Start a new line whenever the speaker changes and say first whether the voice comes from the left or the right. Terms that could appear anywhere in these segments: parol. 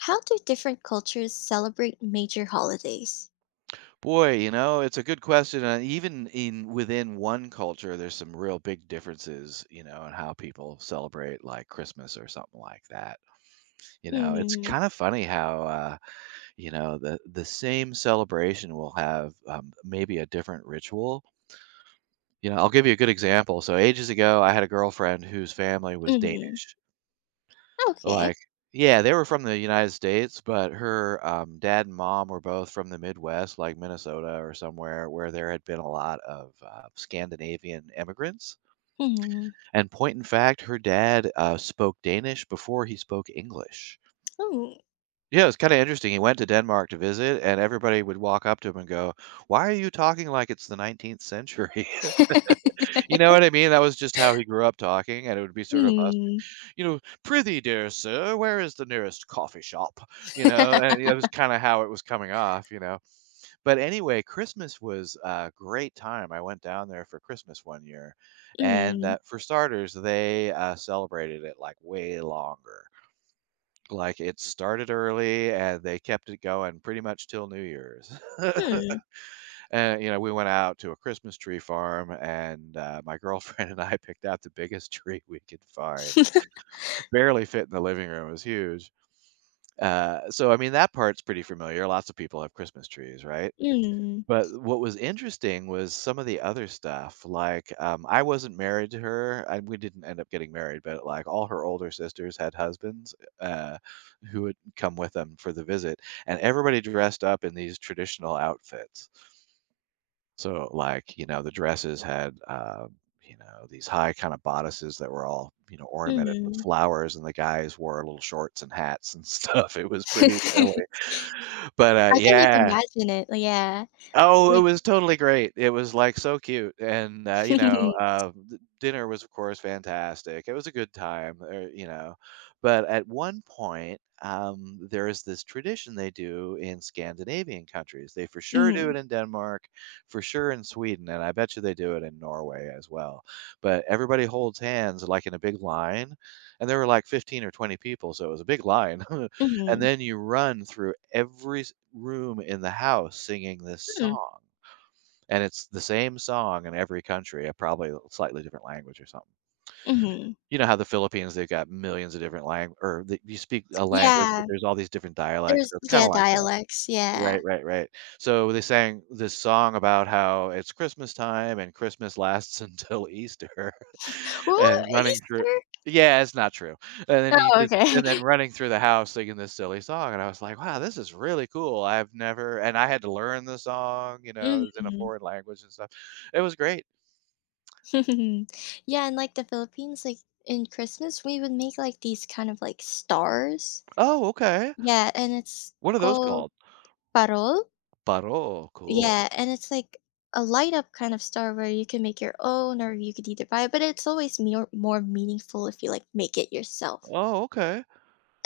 left: How do different cultures celebrate major holidays?
right: Boy, you know, it's a good question. And even in within one culture, there's some real big differences, you know, in how people celebrate like Christmas or something like that. You know, it's
left: Mhm.
right: kind of funny how, you know, the same celebration will have maybe a different ritual. You know, I'll give you a good example. So ages ago, I had a girlfriend whose family was
left: Mhm.
right: Danish.
left: Okay.
right: Like yeah, they were from the United States, but her, dad and mom were both from the Midwest, like Minnesota or somewhere where there had been a lot of, Scandinavian immigrants,
left: Mhm.
right: and point in fact, her dad, spoke Danish before he spoke English.
left: Mm.
right: Yeah, it's kinda interesting, he went to Denmark to visit, and everybody would walk up to him and go, "Why are you talking like it's the 19th century?" You know what I mean? That was just how he grew up talking, and it would be sort of us,
left: Mm.
right: you know, "Prithee, dear sir, where is the nearest coffee shop?" You know, and that was kinda how it was coming off, you know? But anyway, Christmas was a great time. I went down there for Christmas one year, and,
left: Mm.
right: for starters, they, celebrated it, like, way longer. Like, it started early, and they kept it going pretty much till New Year's.
left: Hmm.
right: And, you know, we went out to a Christmas tree farm, and, my girlfriend and I picked out the biggest tree we could find. Barely fit in the living room, it was huge. So, I mean, that part's pretty familiar, lots of people have Christmas trees, right?
left: Mm.
right: But what was interesting was some of the other stuff, like, I wasn't married to her, and we didn't end up getting married, but, like, all her older sisters had husbands, uh, who would come with them for the visit, and everybody dressed up in these traditional outfits. So like, you know, the dresses had, you know, these high kind of bodices that were all, you know, ornamented with
left: Mhm.
right: flowers, and the guys wore little shorts and hats and stuff. It was pretty silly. But,
left: I can, like,
right: yeah.
left: imagine it, like, yeah.
right: Oh, it
left: Like
right: was totally great. It was, like, so cute, and, you know, d dinner was, of course, fantastic. It was a good time, you know, but at one point, there is this tradition they do in Scandinavian countries. They for sure do
left: Mhm.
right: it in Denmark, for sure in Sweden, and I bet you they do it in Norway as well, but everybody holds hands, like, in a big line, and there were, like, 15 or 20 people, so it was a big line. And
left: Mhm.
right: then you run through every s room in the house singing this
left: Hmm.
right: song, and it's the same song in every country, probably a slightly different language or something.
left: Mhm.
right: You know how the Philippines, they've got millions of different language, or the you speak a language, but
left: Yeah.
right: there's all these different dialects,
left: There's
right: so it's kinda
left: yeah,
right: like that.
left: dialects,
right: Right,
left: yeah.
right: right, right. So they sang this song about how it's Christmas time and Christmas lasts until Easter
left: Well,
right: and running through.
left: Easter.
right: Yeah, it's not true. And then he
left: Oh,
right: did
left: okay.
right: and then running through the house singing this silly song, and I was like, "Wow, this is really cool. I've never," and I had to learn the song, you know, it was in a
left: Mhm.
right: foreign language and stuff. It was great.
left: Yeah, and like the Philippines, like in Christmas, we would make like these kind of like stars.
right: "Oh, okay.
left: Yeah, and it's
right: What are those
left: called
right: called?"
left: parol.
right: "Paro." "Cool."
left: Yeah, and it's like a light up kind of star where you can make your own or you could either buy it, but it's always more meaningful if you like make it yourself.
right: "Oh, okay."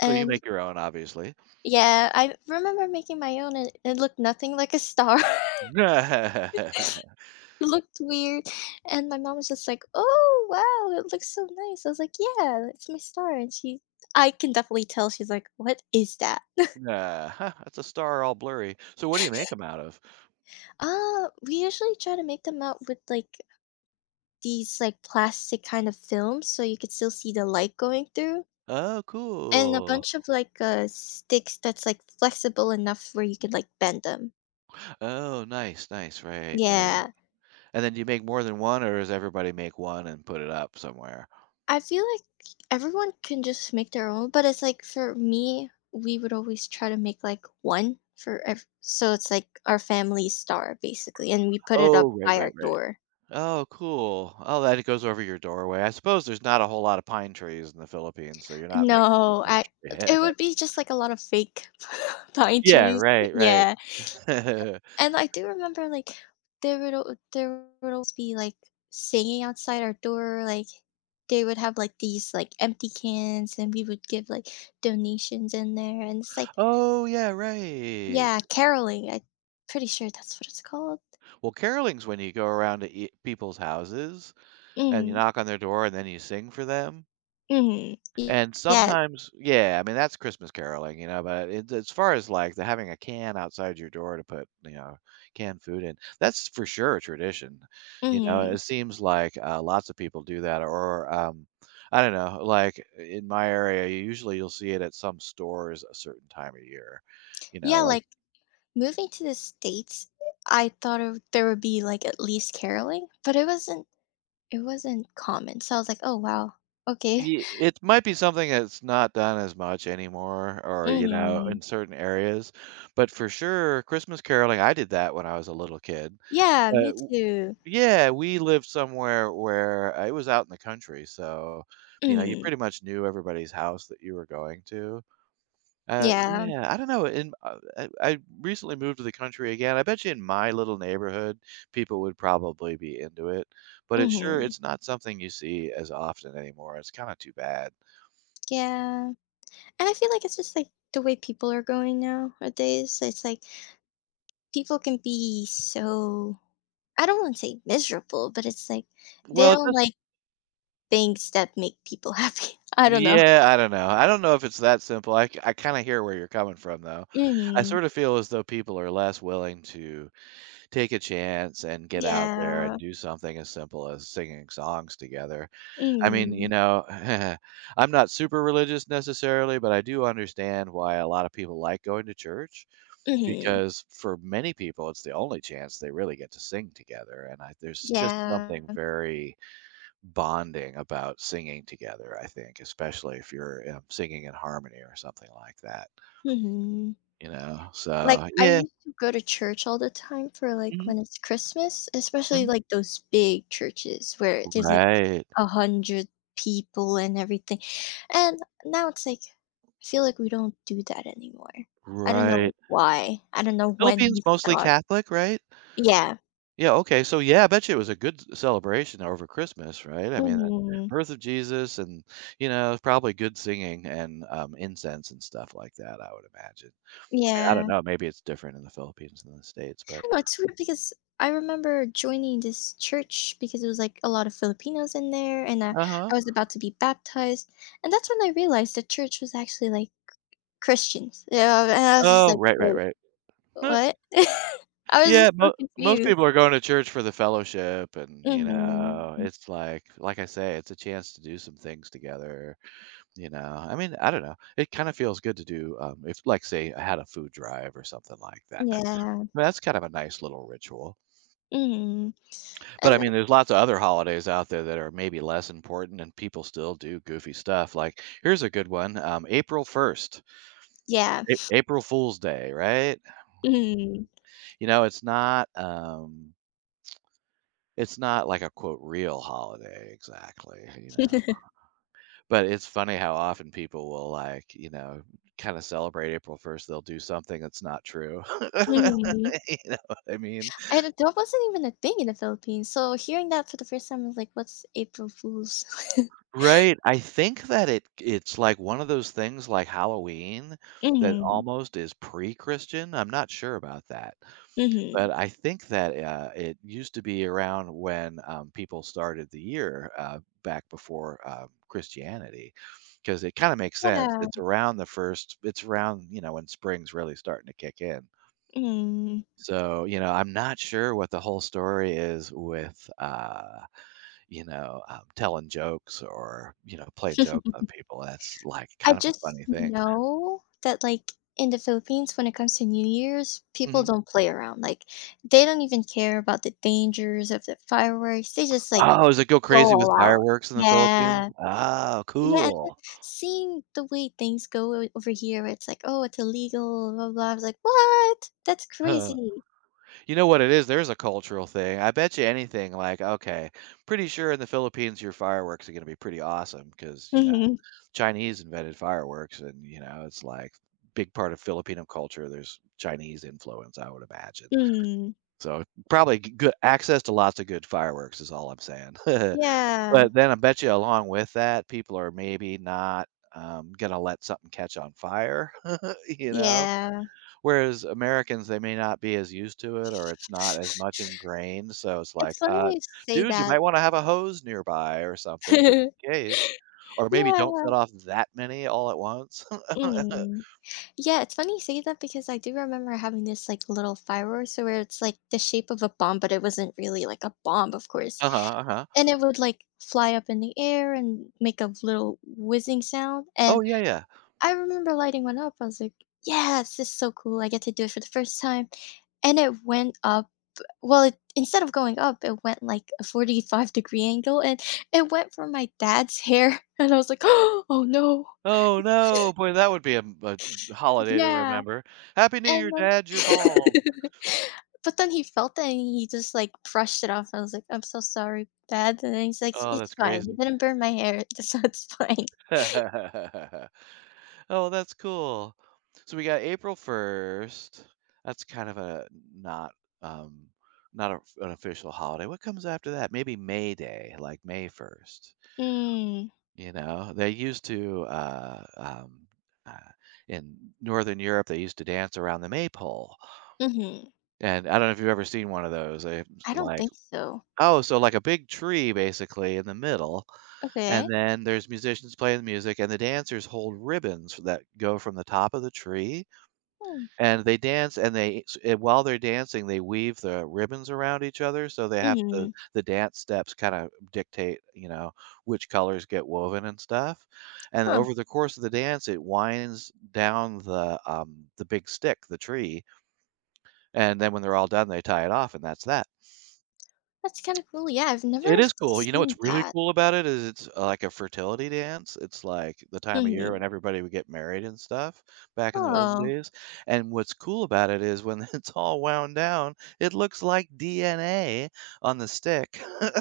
right: So you make your own, obviously.
left: yeah, I remember making my own and it looked nothing like a star. It looked weird, and my mom was just like, "Oh, wow, it looks so nice." I was like, "Yeah, it's my star," and she. I can definitely tell she's like, "What is that?"
right: Yeah, huh, that's a star all blurry. So what do you make them out of?
left: We usually try to make them out with, like, these, like, plastic kind of films so you could still see the light going through,
right: Oh,
left: and a
right: cool.
left: bunch of, like, sticks that's, like, flexible enough where you could, like, bend them.
right: Oh, nice, nice, right, right.
left: Yeah.
right: And then do you make more than one, or does everybody make one and put it up somewhere?
left: I feel like everyone can just make their own, but it's like for me, we would always try to make like one for so it's like our family star basically, and we put it
right: Oh,
left: up
right: right,
left: by
right: right,
left: our
right: right.
left: door.
right: Oh, cool. Oh, that it goes over your doorway. I suppose there's not a whole lot of pine trees in the Philippines, so you're not making a
left: No, I.
right: Christmas
left: It
right: tree.
left: would be just like a lot of fake pine
right: Yeah,
left: trees.
right: right, right.
left: Yeah, and I do remember like there would there would always be like singing outside our door, like they would have like these like empty cans, and we would give like donations in there, and it's like.
right: Oh, yeah, right.
left: Yeah, caroling, I'm pretty sure that's what it's called.
right: Well, caroling's when you go around to eat people's houses and you
left: Mm,
right: knock on their door and then you sing for them.
left: mhm. Y
right: And
left: Yeah.
right: sometimes yeah, I mean, that's Christmas caroling, you know, but it as far as, like, the having a can outside your door to put, you know, canned food in, that's for sure a tradition, you know, it
left: Mhm.
right: seems like, lots of people do that or, I don't know, like, in my area, you usually you'll see it at some stores a certain time of year, you know,
left: Yeah,
right: like
left: like, moving to the States, I thought of there would be, like, at least caroling, but it wasn't common, so I was like, "Oh, wow, okay."
right: y it might be something that's not done as much anymore or, you know,
left: Mhm.
right: in certain areas, but for sure, Christmas caroling I did that when I was a little kid.
left: Yeah,
right: But
left: me
right: w
left: too.
right: Yeah, we lived somewhere where it was out in the country, so, you know, you
left: Mm.
right: pretty much knew everybody's house that you were going to.
left: Yeah.
right: Yeah, I don't know, in I recently moved to the country again. I bet you in my little neighborhood, people would probably be into it, but it's sure
left: Mhm.
right: it's not something you see as often anymore. It's kinda too bad.
left: Yeah, and I feel like it's just, like, the way people are going nowadays, it's like, people can be so I don't wanna say miserable, but it's like they
right: Well,
left: don't
right: just
left: like things that make people happy. I don't know.
right: yeah, I don't know. I don't know if it's that simple. I kinda hear where you're coming from, though. I
left: Mhm.
right: sort of feel as though people are less willing to take a chance and get out there and
left: Yeah.
right: do something as simple as singing songs together. I mean, you
left: Mhm.
right: know, I'm not super religious necessarily, but I do understand why a lot of people like going to church
left: Mhm.
right: because for many people, it's the only chance they really get to sing together. And I, there's just something
left: Yeah.
right: very bonding about singing together, I think, especially if you're singing in harmony or something like that,
left: Mhm.
right: you know?
left: Like,
right: So,
left: I
right: yeah.
left: used to go to church all the time for, like,
right: Mhm,
left: when it's Christmas, especially,
right: mhm.
left: like, those big churches where there's, like,
right: Right.
left: 100 people and everything, and now it's like I feel like we don't do that anymore. I don't
right: Right.
left: know why. I don't know when
right: Philippines
left: we
right: mostly
left: stopped.
right: Catholic, right?
left: Yeah.
right: Yeah, okay, so yeah, I bet you it was a good c celebration over Christmas, right? I mean, the
left: Mhm.
right: birth of Jesus and, you know, probably good singing and, incense and stuff like that, I would imagine. I mean, I don't
left: Yeah. I
right: know, maybe it's different in the Philippines than the States, but.
left: don't know, it's weird because I remember joining this church because it was like a lot of Filipinos in there and
right: Uh-huh.
left: I was about to be baptized. And that's when I realized the church was actually like Christians. Yeah, and I was just
right: Oh,
left: like,
right: right, right,
left: wait,
right: right. Uh,
left: what? I was
right: yeah,
left: just so
right: mo most
left: confused.
right: people are going to church for the fellowship and, you know,
left: Hmm.
right: it's like I say, it's a chance to do some things together. You know, I mean, I don't know. It kind of feels good to do, if, like, say, I had a food drive or something like that.
left: Yeah.
right: But that's kind of a nice little ritual.
left: Hmm.
right: But I
left: And
right: mean,
left: then-
right: there's lots of other holidays out there that are maybe less important and people still do goofy stuff. Like, here's a good one, April 1st,
left: yeah.
right: A April Fool's Day, right?
left: Hmm.
right: You know, it's not like a quote real holiday exactly, you know. But it's funny how often people will, like, you know, kinda celebrate April 1st, they'll do something that's not true.
left: Hmm.
right: You know what I mean?
left: And that wasn't even a thing in the Philippines. So hearing that for the first time, I was like, what's April Fool's?
right: Right, I think that it's like one of those things like Halloween that
left: Hmm.
right: almost is pre-Christian, I'm not sure about that,
left: Hmm.
right: but I think that, it used to be around when, people started the year, back before, Christianity, because it kinda makes sense,
left: Yeah.
right: it's around the 1st, it's around, you know, when spring's really starting to kick in.
left: Mm.
right: So, you know, I'm not sure what the whole story is with, you know, telling jokes or, you know, playing jokes on people. That's like
left: I
right: kind of a
left: just
right: funny thing.
left: know that, like, in the Philippines, when it comes to New Year's, people
right: Mhm.
left: don't play around, like, they don't even care about the dangers of the fireworks, they just, like,
right: Oh, does it go
left: go
right: crazy with
left: all out.
right: fireworks in the Philippines?
left: Yeah.
right: Oh,
left: Yeah, and then
right: cool.
left: seeing the way things go o over here, it's like, "Oh, it's illegal, blah blah." I was like, "What? That's
right: Huh.
left: crazy."
right: You know what it is? There's a cultural thing. I bet you anything like, okay, pretty sure in the Philippines your fireworks are going to be pretty awesome because, you know,
left: Mhm.
right: Chinese invented fireworks and, you know, it's like big part of Filipino culture. There's Chinese influence, I would imagine.
left: Mm.
right: So, probably g good access to lots of good fireworks is all I'm saying.
left: Yeah.
right: But then I bet you along with that, people are maybe not, gonna let something catch on fire, you know?
left: Yeah.
right: Whereas Americans, they may not be as used to it or it's not as much ingrained, so it's
left: It's
right: like,
left: funny you say
right: "Dude, you might
left: that.
right: wanna have a hose nearby or something just in case." Or maybe
left: Yeah.
right: don't set off that many all at once.
left: Mm. Yeah, it's funny you say that because I do remember having this like little fireworks where it's like the shape of a bomb, but it wasn't really like a bomb, of course.
right: Uh-huh, uh-huh.
left: And it would like fly up in the air and make a little whizzing sound.
right: Oh,
left: And
right: yeah, yeah.
left: I remember lighting one up. I was like, yeah, this is so cool. I get to do it for the first time. And it went up. Well, it, instead of going up, it went like a 45-degree angle and it went for my dad's hair. And I was like, oh no.
right: Oh, no. Boy, that would be a holiday to
left: Yeah.
right: remember. "Happy New Year,
left: And then
right: Dad, you're bald."
left: but then he felt it and he just, like, brushed it off. I was like, "I'm so sorry, Dad." And then he's like,
right: Oh,
left: "It's
right: that's
left: fine. You
right: crazy.
left: didn't burn my hair, so it's fine."
right: Oh, that's cool. So we got April 1st. That's kind of a not, um, not of an official holiday. What comes after that? Maybe May Day, like May 1st,
left: Mm,
right: you know? They used to, uh, in Northern Europe, they used to dance around the maypole,
left: mhm.
right: and I don't know if you've ever seen one of those. They
left: I don't
right: like
left: think so.
right: Oh, so like a big tree basically in the middle, and
left: Okay.
right: then there's musicians playing the music, and the dancers hold ribbons that go from the top of the tree,
left: Hmm,
right: and they dance, and they s and while they're dancing, they weave the ribbons around each other, so they have to
left: mhm.
right: the dance steps kinda dictate, which colors get woven and stuff, and
left: Huh,
right: over the course of the dance, it winds down the big stick, the tree, and then when they're all done, they tie it off, and that's that.
left: that's kinda cool. Yeah, I've
right: It
left: never
right: is cool. You know what's
left: seen
right: really
left: that.
right: cool about it is it's like a fertility dance. It's like the time of year
left: Mhm.
right: when everybody would get married and stuff back in the olden
left: Oh.
right: days. And what's cool about it is when it's all wound down, it looks like DNA on the stick.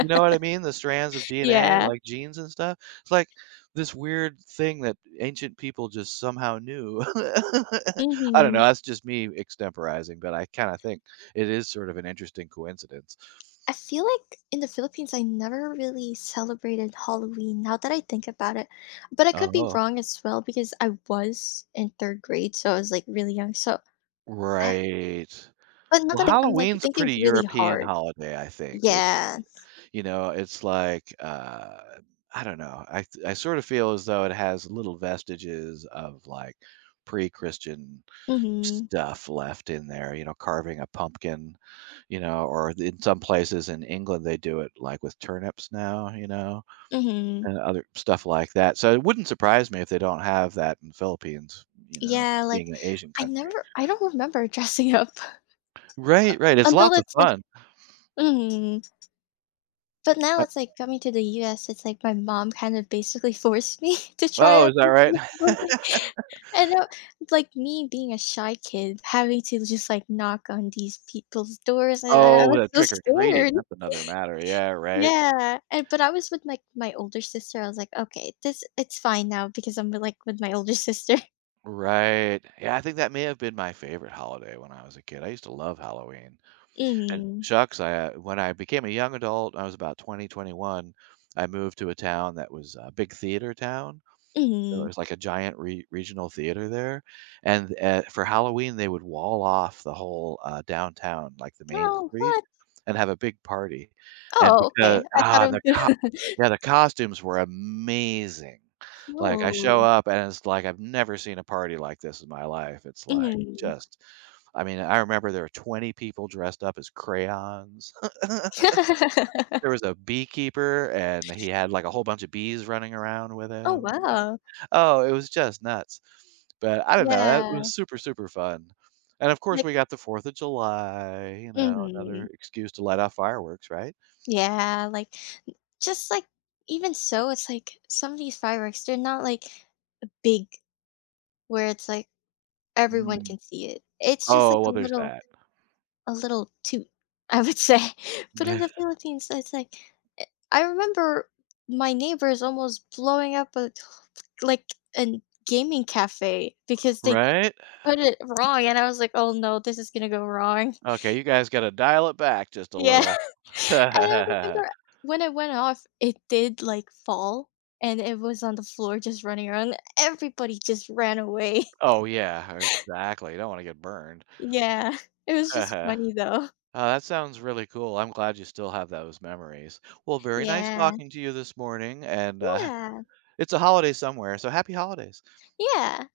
right: You know what I mean? The strands of DNA,
left: Yeah.
right: like genes and stuff. It's like this weird thing that ancient people just somehow knew. I don't know.
left: Mhm.
right: That's just me extemporizing, but I kind of think it is sort of an interesting coincidence.
left: I feel like in the Philippines, I never really celebrated Halloween now that I think about it. But I could be
right: Oh.
left: wrong as well because I was in third grade, so I was like really young. So, I,
right: Right.
left: but now
right: Well,
left: that I'm like
right: Halloween's a
left: thinking
right: pretty
left: really
right: European
left: hard.
right: holiday, I think. It
left: Yeah.
right: you know, it's like, I don't know. I sort of feel as though it has little vestiges of, like, pre-Christian
left: Mm
right: stuff left in there, you know, carving a pumpkin, you know, or in some places in England, they do it, like, with turnips now, you know,
left: hmm. Mm
right: and
left: hmm.
right: other stuff like that. So it wouldn't surprise me if they don't have that in the Philippines, you know,
left: Yeah. Like,
right: being an Asian
left: I
right: country.
left: never, I don't remember dressing up
right: Right, right. It's
left: until
right: lots of
left: it's like,
right: fun.
left: mm. But now it's like coming to the US, it's like my mom kind of basically forced me to try
right: Oh, is
left: out
right: that
left: this
right: right?
left: new And now, like me being a shy kid, having to just like knock on these people's doors, and I
right: Oh,
left: was
right: the
left: so
right: trick-or-treating,
left: scared.
right: that's another matter. Yeah, right.
left: Yeah, and but I was with like my older sister. I was like, okay, this it's fine now because I'm with, like with my older sister.
right: Right. Yeah, I think that may have been my favorite holiday when I was a kid. I used to love Halloween. And
left: Mm,
right: shucks, when I became a young adult, I was about 20, 21. I moved to a town that was a big theater town.
left: mm.
right: There's like a giant re regional theater there, and, for Halloween, they would wall off the whole, downtown, like the main
left: Oh,
right: street,
left: what?
right: and have a big party, and
left: Oh,
right: because
left: okay. I thought
right: ah, the
left: it
right: co
left: was good.
right: yeah, the costumes were amazing. Like, I show
left: No.
right: up, and it's like, I've never seen a party like this in my life. It's like,
left: Mm.
right: just I mean, I remember there were 20 people dressed up as crayons. There was a beekeeper, and he had, like, a whole bunch of bees running around with
left: Oh
right: him, and
left: wow.
right: oh, it was just nuts. But I don't know, that
left: Yeah.
right: was super, super fun. And, of course,
left: Like.
right: we got the 4th of July, you know,
left: Mm.
right: another excuse to light off fireworks, right?
left: Yeah. Like Just like even so, it's like some of these fireworks, they're not like big where it's like everyone
right: Mm.
left: can see it. It's just like
right: Oh, well, there's that.
left: a little toot, I would say. But in the Philippines, it's like eh, I remember my neighbors almost blowing up a like a gaming cafe because they
right: Right?
left: put it wrong and I was like, "Oh no, this is gonna go wrong."
right: Okay, you guys gotta dial it back just a
left: Yeah.
right: little.
left: And I remember when I went off, it did, like, fall, and it was on the floor just running around. Everybody just ran away.
right: Oh, yeah, exactly, you don't wanna get burned.
left: Yeah. It was just funny, though.
right: Oh, that sounds really cool. I'm glad you still have those memories. Well, very nice
left: Yeah.
right: talking to you this morning, and
left: Yeah.
right: it's a holiday somewhere, so happy holidays.
left: Yeah.